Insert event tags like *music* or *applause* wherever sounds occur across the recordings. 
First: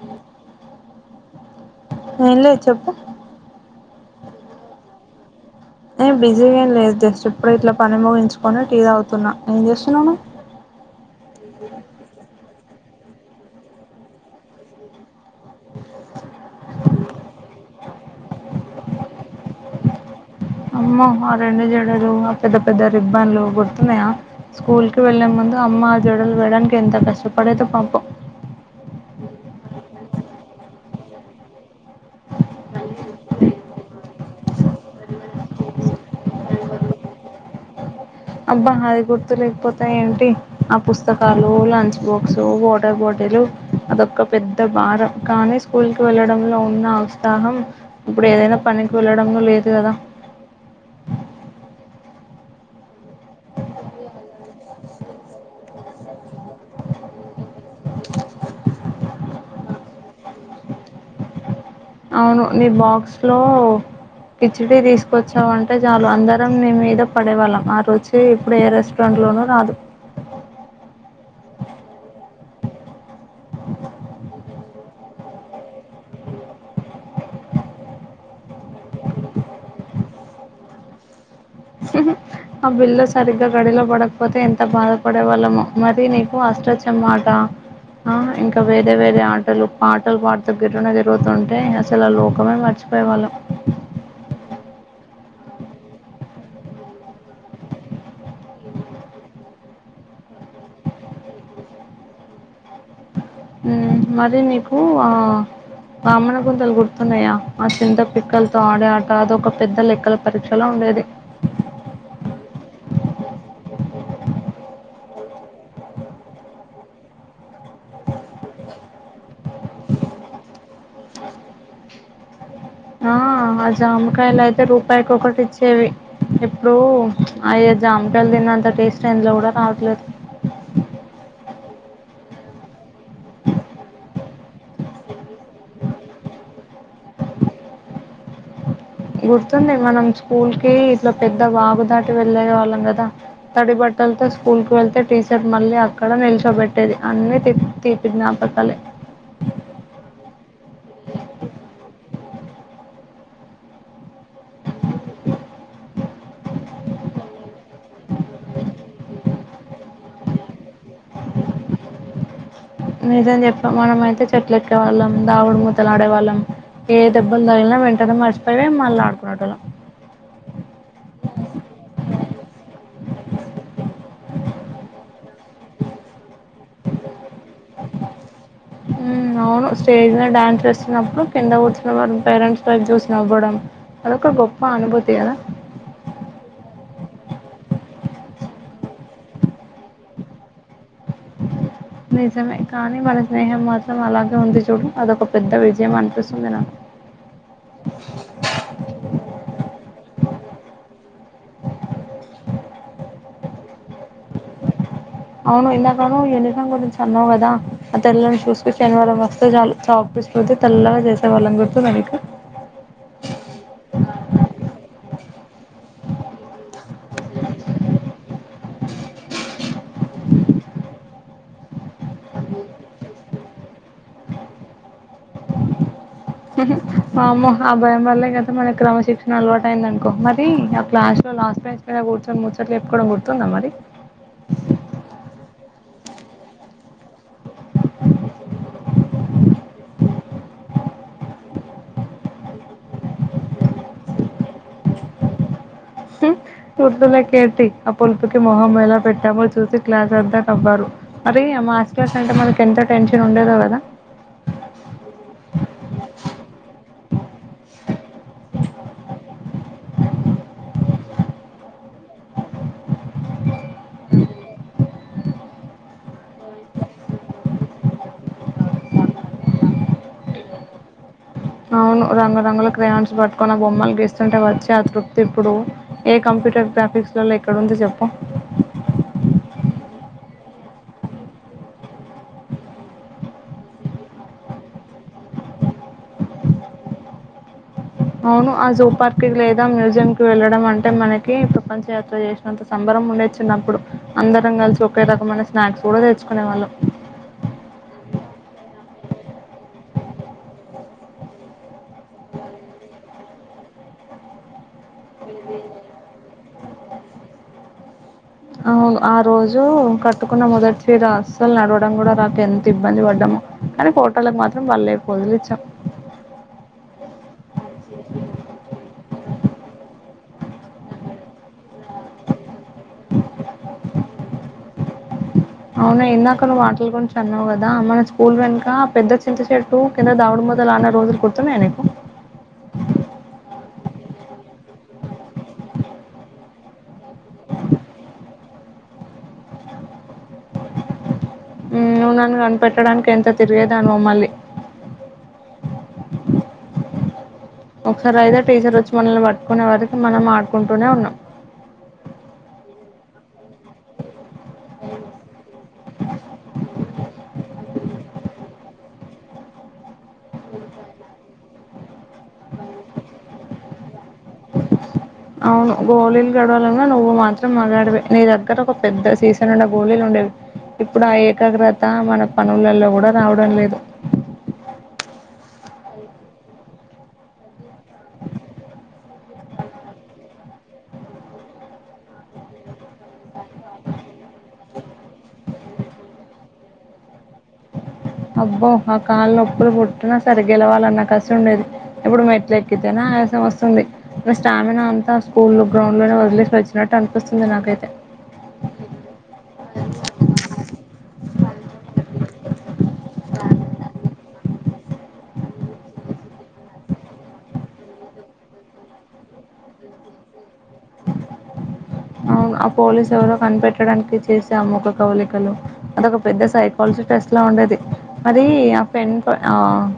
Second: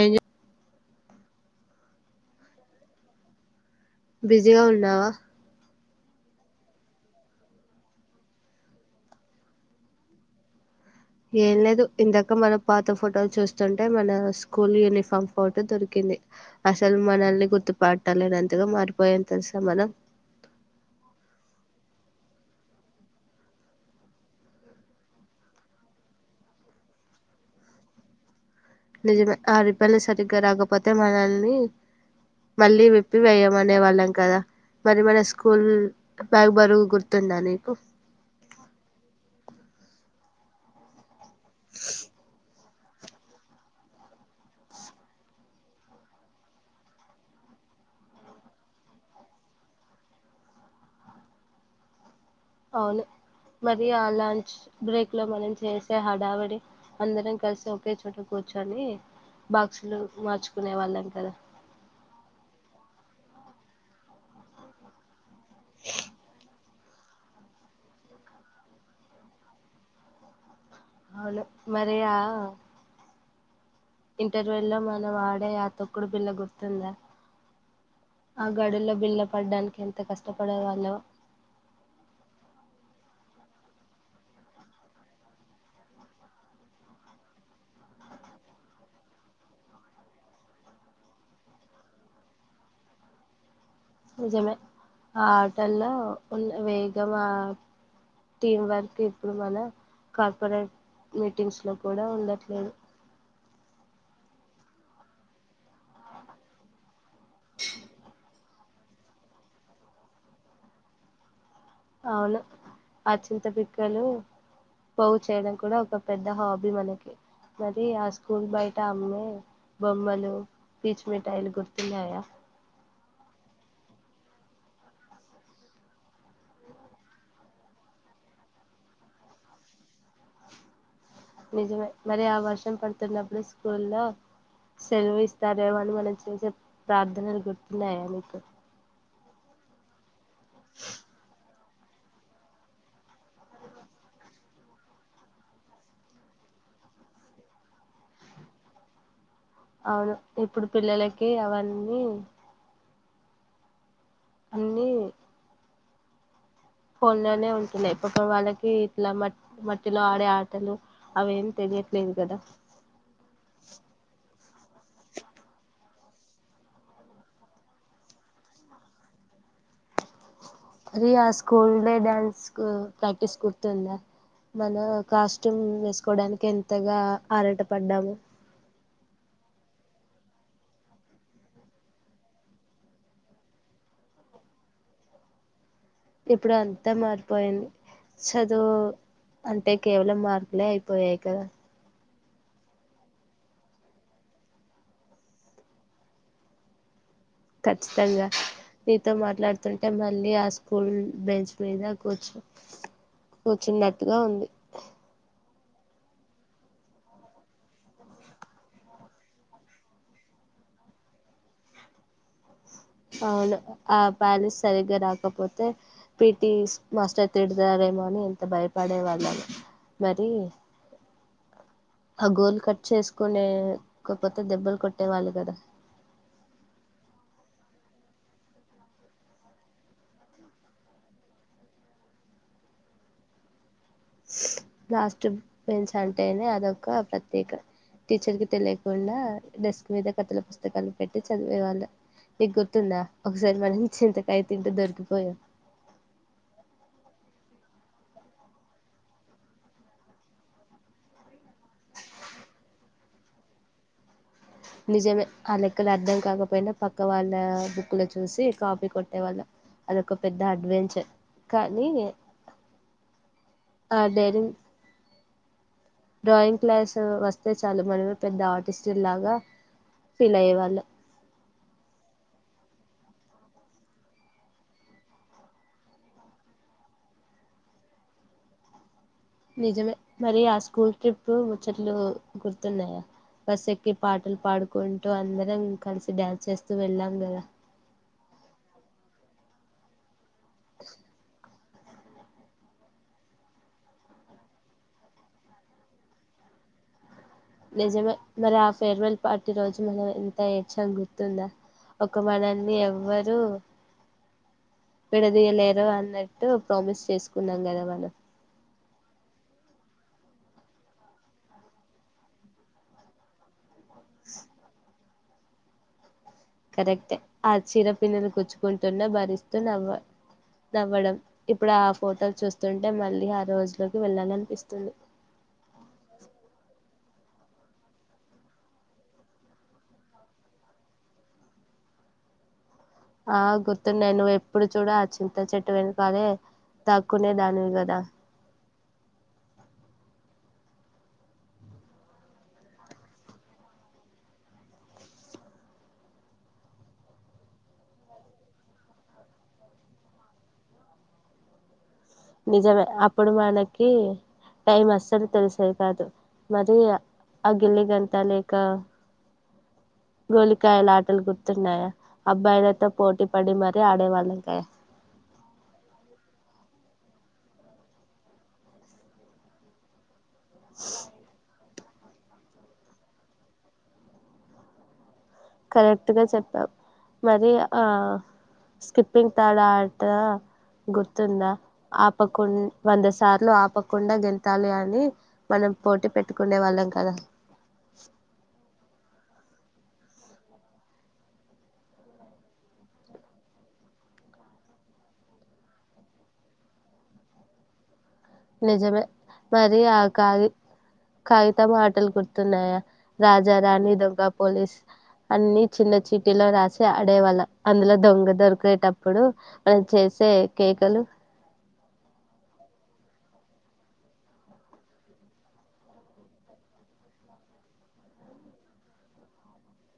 ఏం చేస్తున్నావ్ ఏంలే చెప్పు బిజీగా ఉన్నావా ఏ బిజీగా ఏం లేదు జస్ట్ ఇప్పుడే ఇట్లా పని ముగించుకొని టీ దాగుతున్నా ఏం చేస్తున్నావ్ నువ్వు టీవీ సౌండ్ ఏం లేదు ఇందాక మన పాత ఫోటోలు చూస్తుంటే మన స్కూల్ యూనిఫామ్ ఫోటో దొరికింది అసలు మనల్ని గుర్తుపట్టాలేనంతగా మారిపోయం తెలుసా మనం టీవీ సౌండ్ అమ్మో ఆ రెండు జడలు ఆ పెద్ద పెద్ద రిబ్బన్లు గుర్తున్నాయా స్కూల్ కి వెల్లే ముందు అమ్మా ఆ జడలు వెయడానికి ఎంత కష్టపడేదో పాపం నిజమే ఆ రిబ్బన్లు సరిగ్గా రాకపోతే మనల్ని మళ్ళీ విప్పి వేయమనే వాళ్ళం కదా మరి మన స్కూల్ బ్యాగ్ బరువు గుర్తుందా నీకు ఆబ్బా అది గుర్తు లేకపోతే ఏంటి ఆ పుస్తకాలు lunch box water water bottle అదొక పెద్ద భారం కానీ స్కూల్ కి వెళ్ళడంలో ఉన్న ఉత్సాహం ఇప్పుడు ఏదైనా పనికి వెళ్లడంలో లేదు కదా అవును మరి ఆ లాంచ్ బ్రేక్ లో మనం చేసే హడావడి అందరం కలిసి ఒకే చోట కూర్చొని కూర్చొని బాక్సులు మార్చుకునే వాళ్ళం కదా అవును నీ బాక్స్ లో కిచిడి తీసుకొచ్చావుంటే చాలు అందరం నీ మీద పడేవాళ్ళం ఆ రుచి ఇప్పుడు ఏ రెస్టారెంట్ లో దేట్లోను రాదు అవును మరియా ఇంటర్వెల్లో మనం ఆడే ఆ తొక్కుడు బిల్ల గుర్తుందా ఆ గడుల్లో బిళ్ళ పడడానికి ఎంత కష్టపడే వాళ్ళ ఆ బిల్లు సరిగ్గా గడిలో పడకపోతే ఎంత బాధపడే వాళ్ళమో మరి నీకు అష్టాచమ్మాట ఆ ఇంకా వేరే వేరే ఆటలు పాటలు పాడుతూ గిర్రున తిరుగుతుంటే అసలు లోకమే మర్చి పోయేవాళ్ళం నిజమే ఆ ఆటల్లో ఉన్న వేగమ ఆ టీం వర్క్ ఇప్పుడు మన కార్పొరేట్ మీటింగ్స్ లో కూడా ఉండట్లేదు మరి నీకు ఆ బమ్మన గుంతలు గుర్తు గుతున్నాయా ఆ చింత పిక్కలతో ఆడే ఆట అదొక పెద్ద లెక్కల పరీక్షలో ఉండేది అవును ఆ చింత పీక్కలు పోగు చేయడం కూడా ఒక పెద్ద హాబీ వాళ్ల కీ మరి ఆ స్కూల్ బయట అమ్మే బొమ్మలు పీచ్ మిఠాయిలు గుర్తున్నాయా ఆ ఆ జామకాయలు అయితే రూపాయికి ఒకటి ఇచ్చేవి ఇప్పుడు అయ జామకాయలు తిన్న అంత టేస్ట్ ఎందులో కూడా రావట్లేదు నిజమే మరి ఆ వర్షం పడుతున్నప్పుడు స్కూల్లో సెలవు ఇస్తారేమో అని మనం చూసే ప్రార్థనలు గుర్తున్నాయా మీకు గుర్తుంది మనం స్కూల్ కి ఇట్లా పెద్ద వాగు దాటి వెళ్లేే వాళ్ళం కదా తడి బట్టలతో స్కూల్ కు వెళ్తే టీచర్ మళ్ళీ అక్కడ నిల్చోబెట్టేది అన్ని తీపి జ్ఞాపకాలె అవును ఇప్పుడు పిల్లలకి అవన్నీ అన్నీ ఫోన్లోనే ఉంటున్నాయి ఇప్పటి వాళ్ళకి ఇట్లా మట్ మట్టిలో ఆడే ఆటలు అవేమి తెలి చేయట్లేదు కదా నిజం చెప్పు మనమైతే చెట్లు ఎక్కేవాళ్ళం దాగుడు మూతలు ఆడేవాళ్ళం ఏ దెబ్బలు తగిలిన వెంటనే మర్చిపోయి మళ్ళీ ఆడుకునేటోళ్ళం రియా స్కూల్ డే డాన్స్ కు ప్రాక్టీస్ గుర్తుందా మన కాస్ట్యూమ్ వేసుకోడానికి ఎంతగా ఆరాట పడ్డాము హ్మ్ అవును స్టేజ్ మీద డ్యాన్స్ వేస్తున్నప్పుడు కింద కూర్చున్న పేరెంట్స్ వైపు చూసినవ్వడం అదొక గొప్ప అనుభూతి కదా ఇప్పుడు అంతా మారిపోయింది చదువు అంటే కేవలం మార్కులే అయిపోయాయి కదా నిజమే కానీ మన స్నేహం మాత్రం అలాగే ఉంది చూడు అదొక పెద్ద విజయం అనిపిస్తుంది నాకు ఖచ్చితంగా నీతో మాట్లాడుతుంటే మళ్ళీ ఆస్ స్కూల్ బెంచ్ మీద కూర్చు కూర్చున్నట్టుగా ఉంది అవును ఇందాకన యూనిఫామ్ గురించి అన్నావు కదా ఆ తెల్లని షూస్ కి శనివారం వస్తే చాలు చాక్ పీస్ రుద్ది తెల్లగా చేసేవాళ్ళం గుర్తుందా నీకు అవును ఆ ప్యాలెస్ సరిగ్గా రాకపోతే పిటి మాస్టర్ తిడతారేమో అని ఎంత భయపడే వాళ్ళము మరి ఆ గోలు కట్ చేసుకునే *unintelligible* దెబ్బలు కొట్టేవాళ్ళు కదా వామో ఆ భయం వల్లే కదా మనకు క్రమశిక్షణ అలవాటు అయ్యిది అనుకో మరి అ క్లాస్ లో లాస్ట్ బెంచ్ లోనే కూర్చొని ముచ్చట్లు చెప్పుకోవడం గుర్తుందా మరి లాస్ట్ బెంచ్ అంటేనే అదొక ప్రత్యేక టీచర్ కి తెలియకుండా డెస్క్ మీద కథల పుస్తకాలు పెట్టి చదివేవాళ్ళు నీ గుర్తుందా ఒకసారి మన చింతకాయ తింటూ దొరికిపోయా గుర్తులేకేంటి ఆ పులుపుకి మొహం ఎలా పెట్టామో చూసి క్లాస్ అంతా నవ్వారు మరి ఆ మాథ్స్ క్లాస్ అంటే మనకి ఎంత టెన్షన్ ఉండేదో కదా నిజమే ఆ లెక్కలు అర్థం కాకపోయినా పక్క వాళ్ళ బుక్ లో చూసి కాపీ కొట్టే వాళ్ళం అదొక పెద్ద అడ్వెంచర్ కానీ ఆ డేరి డ్రాయింగ్ క్లాసు వస్తే చాలు మనమే పెద్ద ఆర్టిస్టులు లాగా ఫీల్ అయ్యే వాళ్ళు అవును రంగురంగుల క్రేయాన్స్ పట్టుకొని బొమ్మలు గీస్తుంటే వచ్చే ఆ తృప్తి ఇప్పుడు ఏ కం ప్యూటర్ గ్రాఫిక్స్ లల్లో ఎక్కడుంది చెప్పు నిజమే మరి ఆ స్కూల్ ట్రిప్ ముచ్చట్లు గుర్తున్నాయా బస్ ఎక్కి పాటలు పాడుకుంటూ అందరం కలిసి డాన్స్ చేస్తూ వెళ్ళాం కదా అవును ఆ జూ పార్క్ కి లేదా మ్యూజియం కి వెళ్ళడం అంటే మనకి ప్రపంచ యాత్ర చేసినంత సంబరం ఉండేది చిన్నప్పుడు అందరం కలిసి ఒకే రకమైన స్నాక్స్ కూడా తెచ్చుకునే వాళ్ళం నిజమే మరి ఆ ఫేర్వెల్ పార్టీ రోజు మనం ఎంత ఏడ్చాం గుర్తుందా ఒక మనల్ని ఎవ్వరూ విడదీయలేరు అన్నట్టు ప్రామిస్ చేసుకున్నాం కదా మనం అవును ఆ రోజు కట్టుకున్న మొదటి చీర అస్సలు నడవడం కూడా రాక ఎంత ఇబ్బంది పడ్డామో కానీ ఫోటోలకు మాత్రం భల్లే ఫోజులిచ్చాం కరెక్టే ఆ చీర పిన్నులు కుచ్చుకుంటున్న భరిస్తూ నవ్వా నవ్వడం ఇప్పుడు ఆ ఫోటోలు చూస్తుంటే మళ్ళీ ఆ రోజులోకి వెళ్ళాలి అనిపిస్తుంది. అవునా ఇందాక నువ్వు *unintelligible* చన్నవు కదా మన స్కూల్ వెనుక పెద్ద చింత చెట్టు కింద దాగుడు మూతలు ఆడిన రోజులు గుర్తున్నాయ నీకు ఆ గుర్తున్నాయ్ నువ్వు ఎప్పుడు చూడు ఆ చింత చెట్టు వెనకాలే దాక్కునే దానివి గదా ఉమ్ నన్ను కనిపెట్టడానికి ఎంత తిరిగేదానివో మళ్లీ ఒకసారి అయితే టీచర్ వచ్చి మనల్ని పట్టుకునే వరికి మనం ఆడుకుంటూనే ఉన్నాం నిజమే అప్పుడు మన కి టైమ్ అస్సలు తెలిసేది కాదు మరి అ గిల్లి గంత లేక గోళీకాయలు ఆటలు గుర్తున్నాయా అబ్బాయిలతో పోటీ పడి మరీ ఆడేవాళ్ళం కదా అవును గోళీలు గెలవడంలో నువ్వు మాత్రం మాగాడివే నీ దగ్గర ఒక పెద్ద సీసానిండా గోళీలు ఉండేవి. ఇప్పుడు ఆ ఏకాగ్ర త మన పనులల్లో కూడా రావడం లేదు కరెక్ట్ గా చెప్పావ్ మరి ఆ స్కిప్పింగ్ తాడు ఆట గుర్తుందా ఆపకుం వంద సార్లు ఆపకుండా గెంతాలి అని మనం పోటీ పెట్టుకునే వాళ్ళం కదా అబ్బో ఆ కాలు నొప్పులు పుట్టిన సరే గెలవాలన్న కసి ఉండేది, ఇప్పుడు మెట్లు ఎక్కితేనా ఆయాసం వస్తుంది స్టామినా అంతా స్కూల్ గ్రౌండ్ లోనే వదిలేసి వచ్చినట్టు అనిపిస్తుంది నాకైతే నిజమే మరి ఆ కాగి కాగితం ఆటలు గుర్తున్నాయా రాజా రాణి దొంగ పోలీసు అన్ని చిన్న చీటిలో రాసి ఆడేవాళ్ళం అందులో దొంగ దొరికేటప్పుడు మనం చేసి సే కేకలు అవును ఆ పోలీస్ ఎవరో కనిపెట్టడానికి చేసే ఆ ముఖకవళికలు అదొక పెద్ద సైకాలజిస్ స్ట్లా ఉండేది మరి ఆ పెన్ ఫ ఆ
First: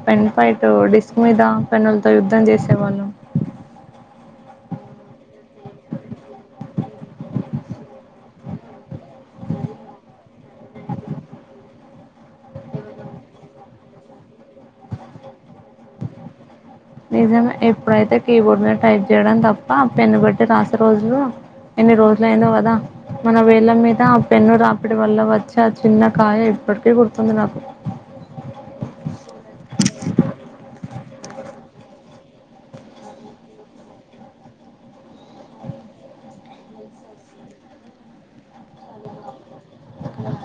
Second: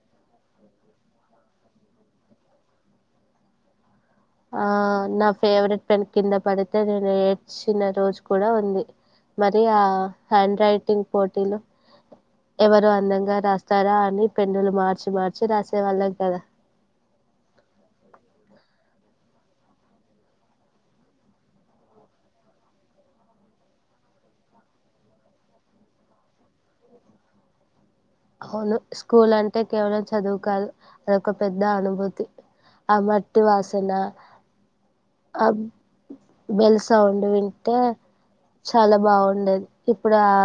పెన్ ఫైట్ డిస్క్ మీద పెన్నులతో యుద్ధం చేసేవాళ్ళం ఆ నా ఫేవరెట్ పెన్ కింద పడితే నేను ఏడ్చిన రోజు కూడా ఉంది మరి ఆ హ్యాండ్ రైటింగ్ పోటీలు ఎవరు అందంగా రాస్తారా అని పెన్నులు మార్చి మార్చి రాసే వాళ్ళం కదా నిజమే ఎప్పుడైతే కీబోర్డ్ మీద టైప్ చేయడం తప్ప పెన్ను బట్టి రాసే రోజులు ఎన్ని రోజులయిందో కదా మన వేళ్ళ మీద ఆ పెన్ను రాపిడి వల్ల వచ్చే ఆ చిన్న కాయ ఇప్పటికీ గుర్తుంది నాకు అవును స్కూల్ అంటే కేవలం చదువు కాదు అదొక పెద్ద అనుభూతి ఆ మట్టి వాసన ఆ బెల్ సౌండు వింటే చాలా బావుండేది ఇప్పుడు ఆ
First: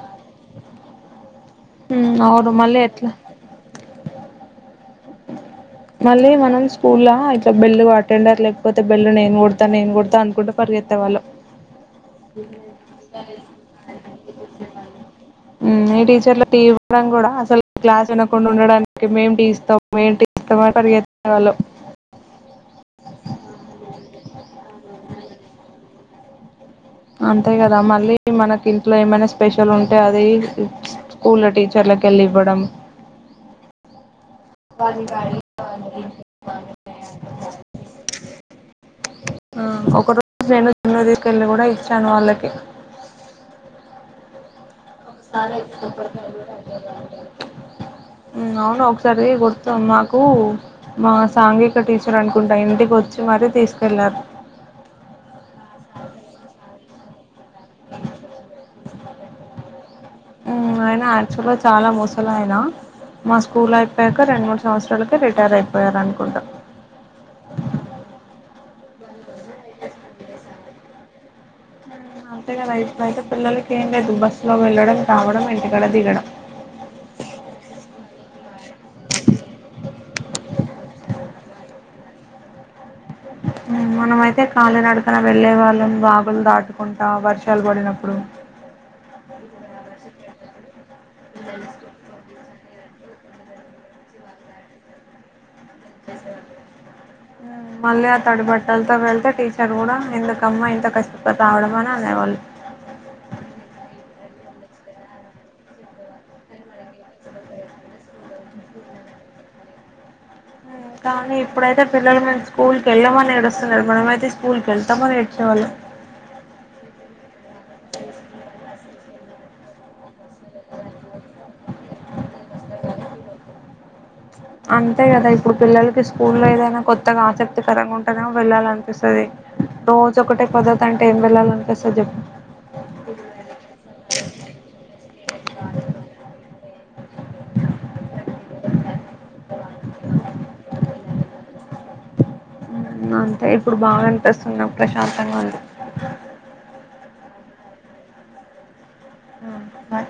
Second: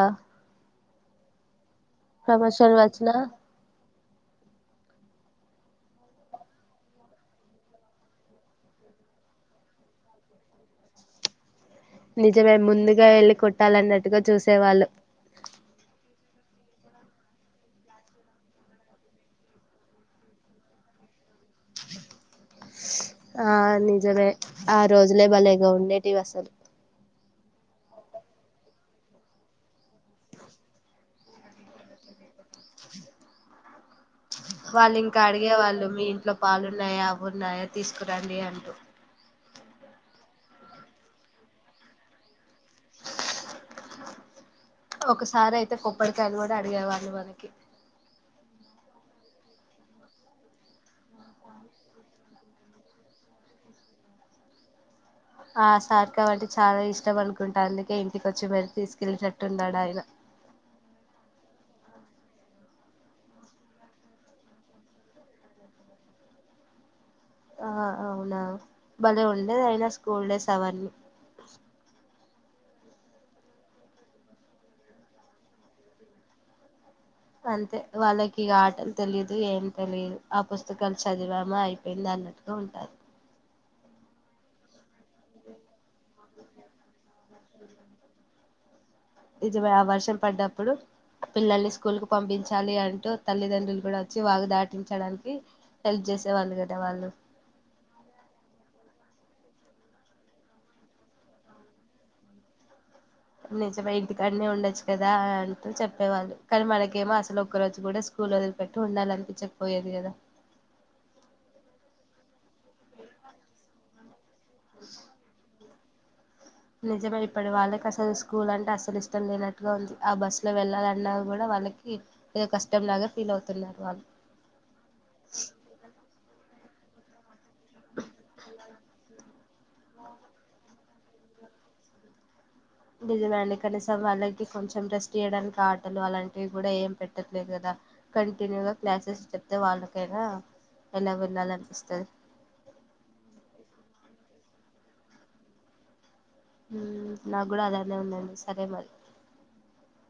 హ అవును ప్రమోషన్ మళ్ళీ ఎట్ల వచ్చినా మళ్ళీ మనం స్కూల్లా ఇట్లా బెల్లు అటెండర్ లేకపోతే బెల్లు నేను కొడతా నేను కొడతా అనుకుంట పర్ గెత్తే వాళ్ళం నిజమే ముందుగా ఎళ్ళి కొట్టాలన్నట్టుగా చూసేవాళ్ళు ఉమ్ ఈ టీచర్లు టీ ఇవ్వడం కూడా అసలు క్లాస్ వినకుండా ఉండడానికి మేం టీ ఇస్తాం మేం టీ *unintelligible* త్తే వాళ్ళు ఆ టివి అసలు అంతే కదా మళ్ళీ మనకి ఇంట్లో ఏమైనా స్పెషల్ ఉంటే అది స్కూల్ లో టీచర్లకి కెళ్ళి ఇవ్వడం వాళ్ళు ఇంకా అడిగేవాళ్ళు మీ ఇంట్లో పాలున్నాయా అవ్వున్నాయా తీసుకోరండి అంటూ ఆ ఒకరోజు నేను జున్ను *inaudible* కూడా ఇచ్చాను వాళ్ళకి ఒకసారి అయితే కొబ్బడికాయలు కూడా అడిగేవాళ్ళు మనకి ఊ అవును తర్ ది గుర్తు మాకు మా సాంఘిక టీచర్ అనుకుంటా ఇంటికి వచ్చి మరీ తీసుకెళ్ళారు ఆ సార్ కాబట్టి చాలా ఇష్టం అను కుంటా అందుకే ఇంటిక వచ్చి మరీ తీసుకెళ్ళిపెట్టుడాడు. ఆయన ఆయన యాక్చువల్గా చాలా ముసలాయనా మా స్కూల్ అయిపోయాక రెండు మూడు సంవత్సరాలకు రిటైర్ అయిపోయారునుకుంటా ఆ అవునా భలే ఉండేది అయినా స్కూల్ డేస్ అవన్నీ అంతే కదా ఇప్పుడు అయితే పిల్లలకి ఏం లేదు బస్సు లో వెళ్ళడం రావడం ఇంటికాడ దిగడం అంతే వాళ్ళకి ఇగ ఆటలు తెలిదు ఏం తెలిదు ఆ పుస్తకాలు చదివామా అయిపోయింది అ అన్నటుగా ఉంటాది. మ్ మనమయితే కాళీ నడక కన వెళ్ళే వాళ్ళం వాగులు దాటుకుంటా వర్షాలు పడినప్పుడు ఇది ఆ వర్షం పడ్డప్పుడు పిల్లల్ని స్కూల్ కి పంపించాలి అంటే తల్లిదండ్రులు గుడా వచ్చి వాగు దాటించడానికి హెల్ప్ చేసేవాళ్ళు గదా వాళ్ళు వెళ్త వెళ్త టీచర్ కూడా ఎందుకమ్మ ఇంత కష్టప రావడం అని అనేవాళ్ళు నిజమే ఇంటికన్నె ఉండొచ్చు కదా అంటూ చెప్పేవాళ్ళు కానీ మనకేమో అసలు ఒక్క రోజు కూడా స్కు స్కూలు వదిలిపెట్టి ఉండాలనిపిచ్చక పోయేది గదా కానీ ఇప్పుడైతే పిల్లలు మేము స్కూల్ కెళ్ళమని ఏడుస్తున్నారు మనమయితే స్కూల్కికెళ్తమని ఏడ్చేవాళ్ళం నిజమె ఇప్పడ వాళ్ళకి అసలు స్కూల్ అంటే అస్సలు ఇష్టం లేన ట్లుంది ఆ బస్సు లో వెళ్ళాలన్నా కూడా వాళ్ళకి ఏదో కష్టం లాగా ఫీల్ అవుతున్నారు వాళ్ళు అంతే గదా ఇప్పుడు పిల్లలకి స్కూ లో ఏదైనా కొత్తగా ఆసక్తి ఆసక్తికరంగా ఉంటానే వెళ్ళాలి అనిపిస్తది రోజు ఒకటే పద్ధతి అంటే ఏం వెళ్ళాలి అనిపిస్తది నిజమే అండి కనీసం వాళ్ళకి కొంచెం రెస్ట్ ఇయ్యడానికి ఆటలు అలాంటివి గుడా ఏం పెట్టట్లేదు గదా కంటిన్యూగా క్లాసెస్ చెప్తే వాళ్ళకైనా ఎలా వినాలనిపిస్తది మ్మ్ అంతే ఇప్పుడు బాగా అనిపిస్తున్నా ప్రశాంతంగా ఉంది మ్ నా గుడా అలానే ఉందండి సరే మరి మ్ బై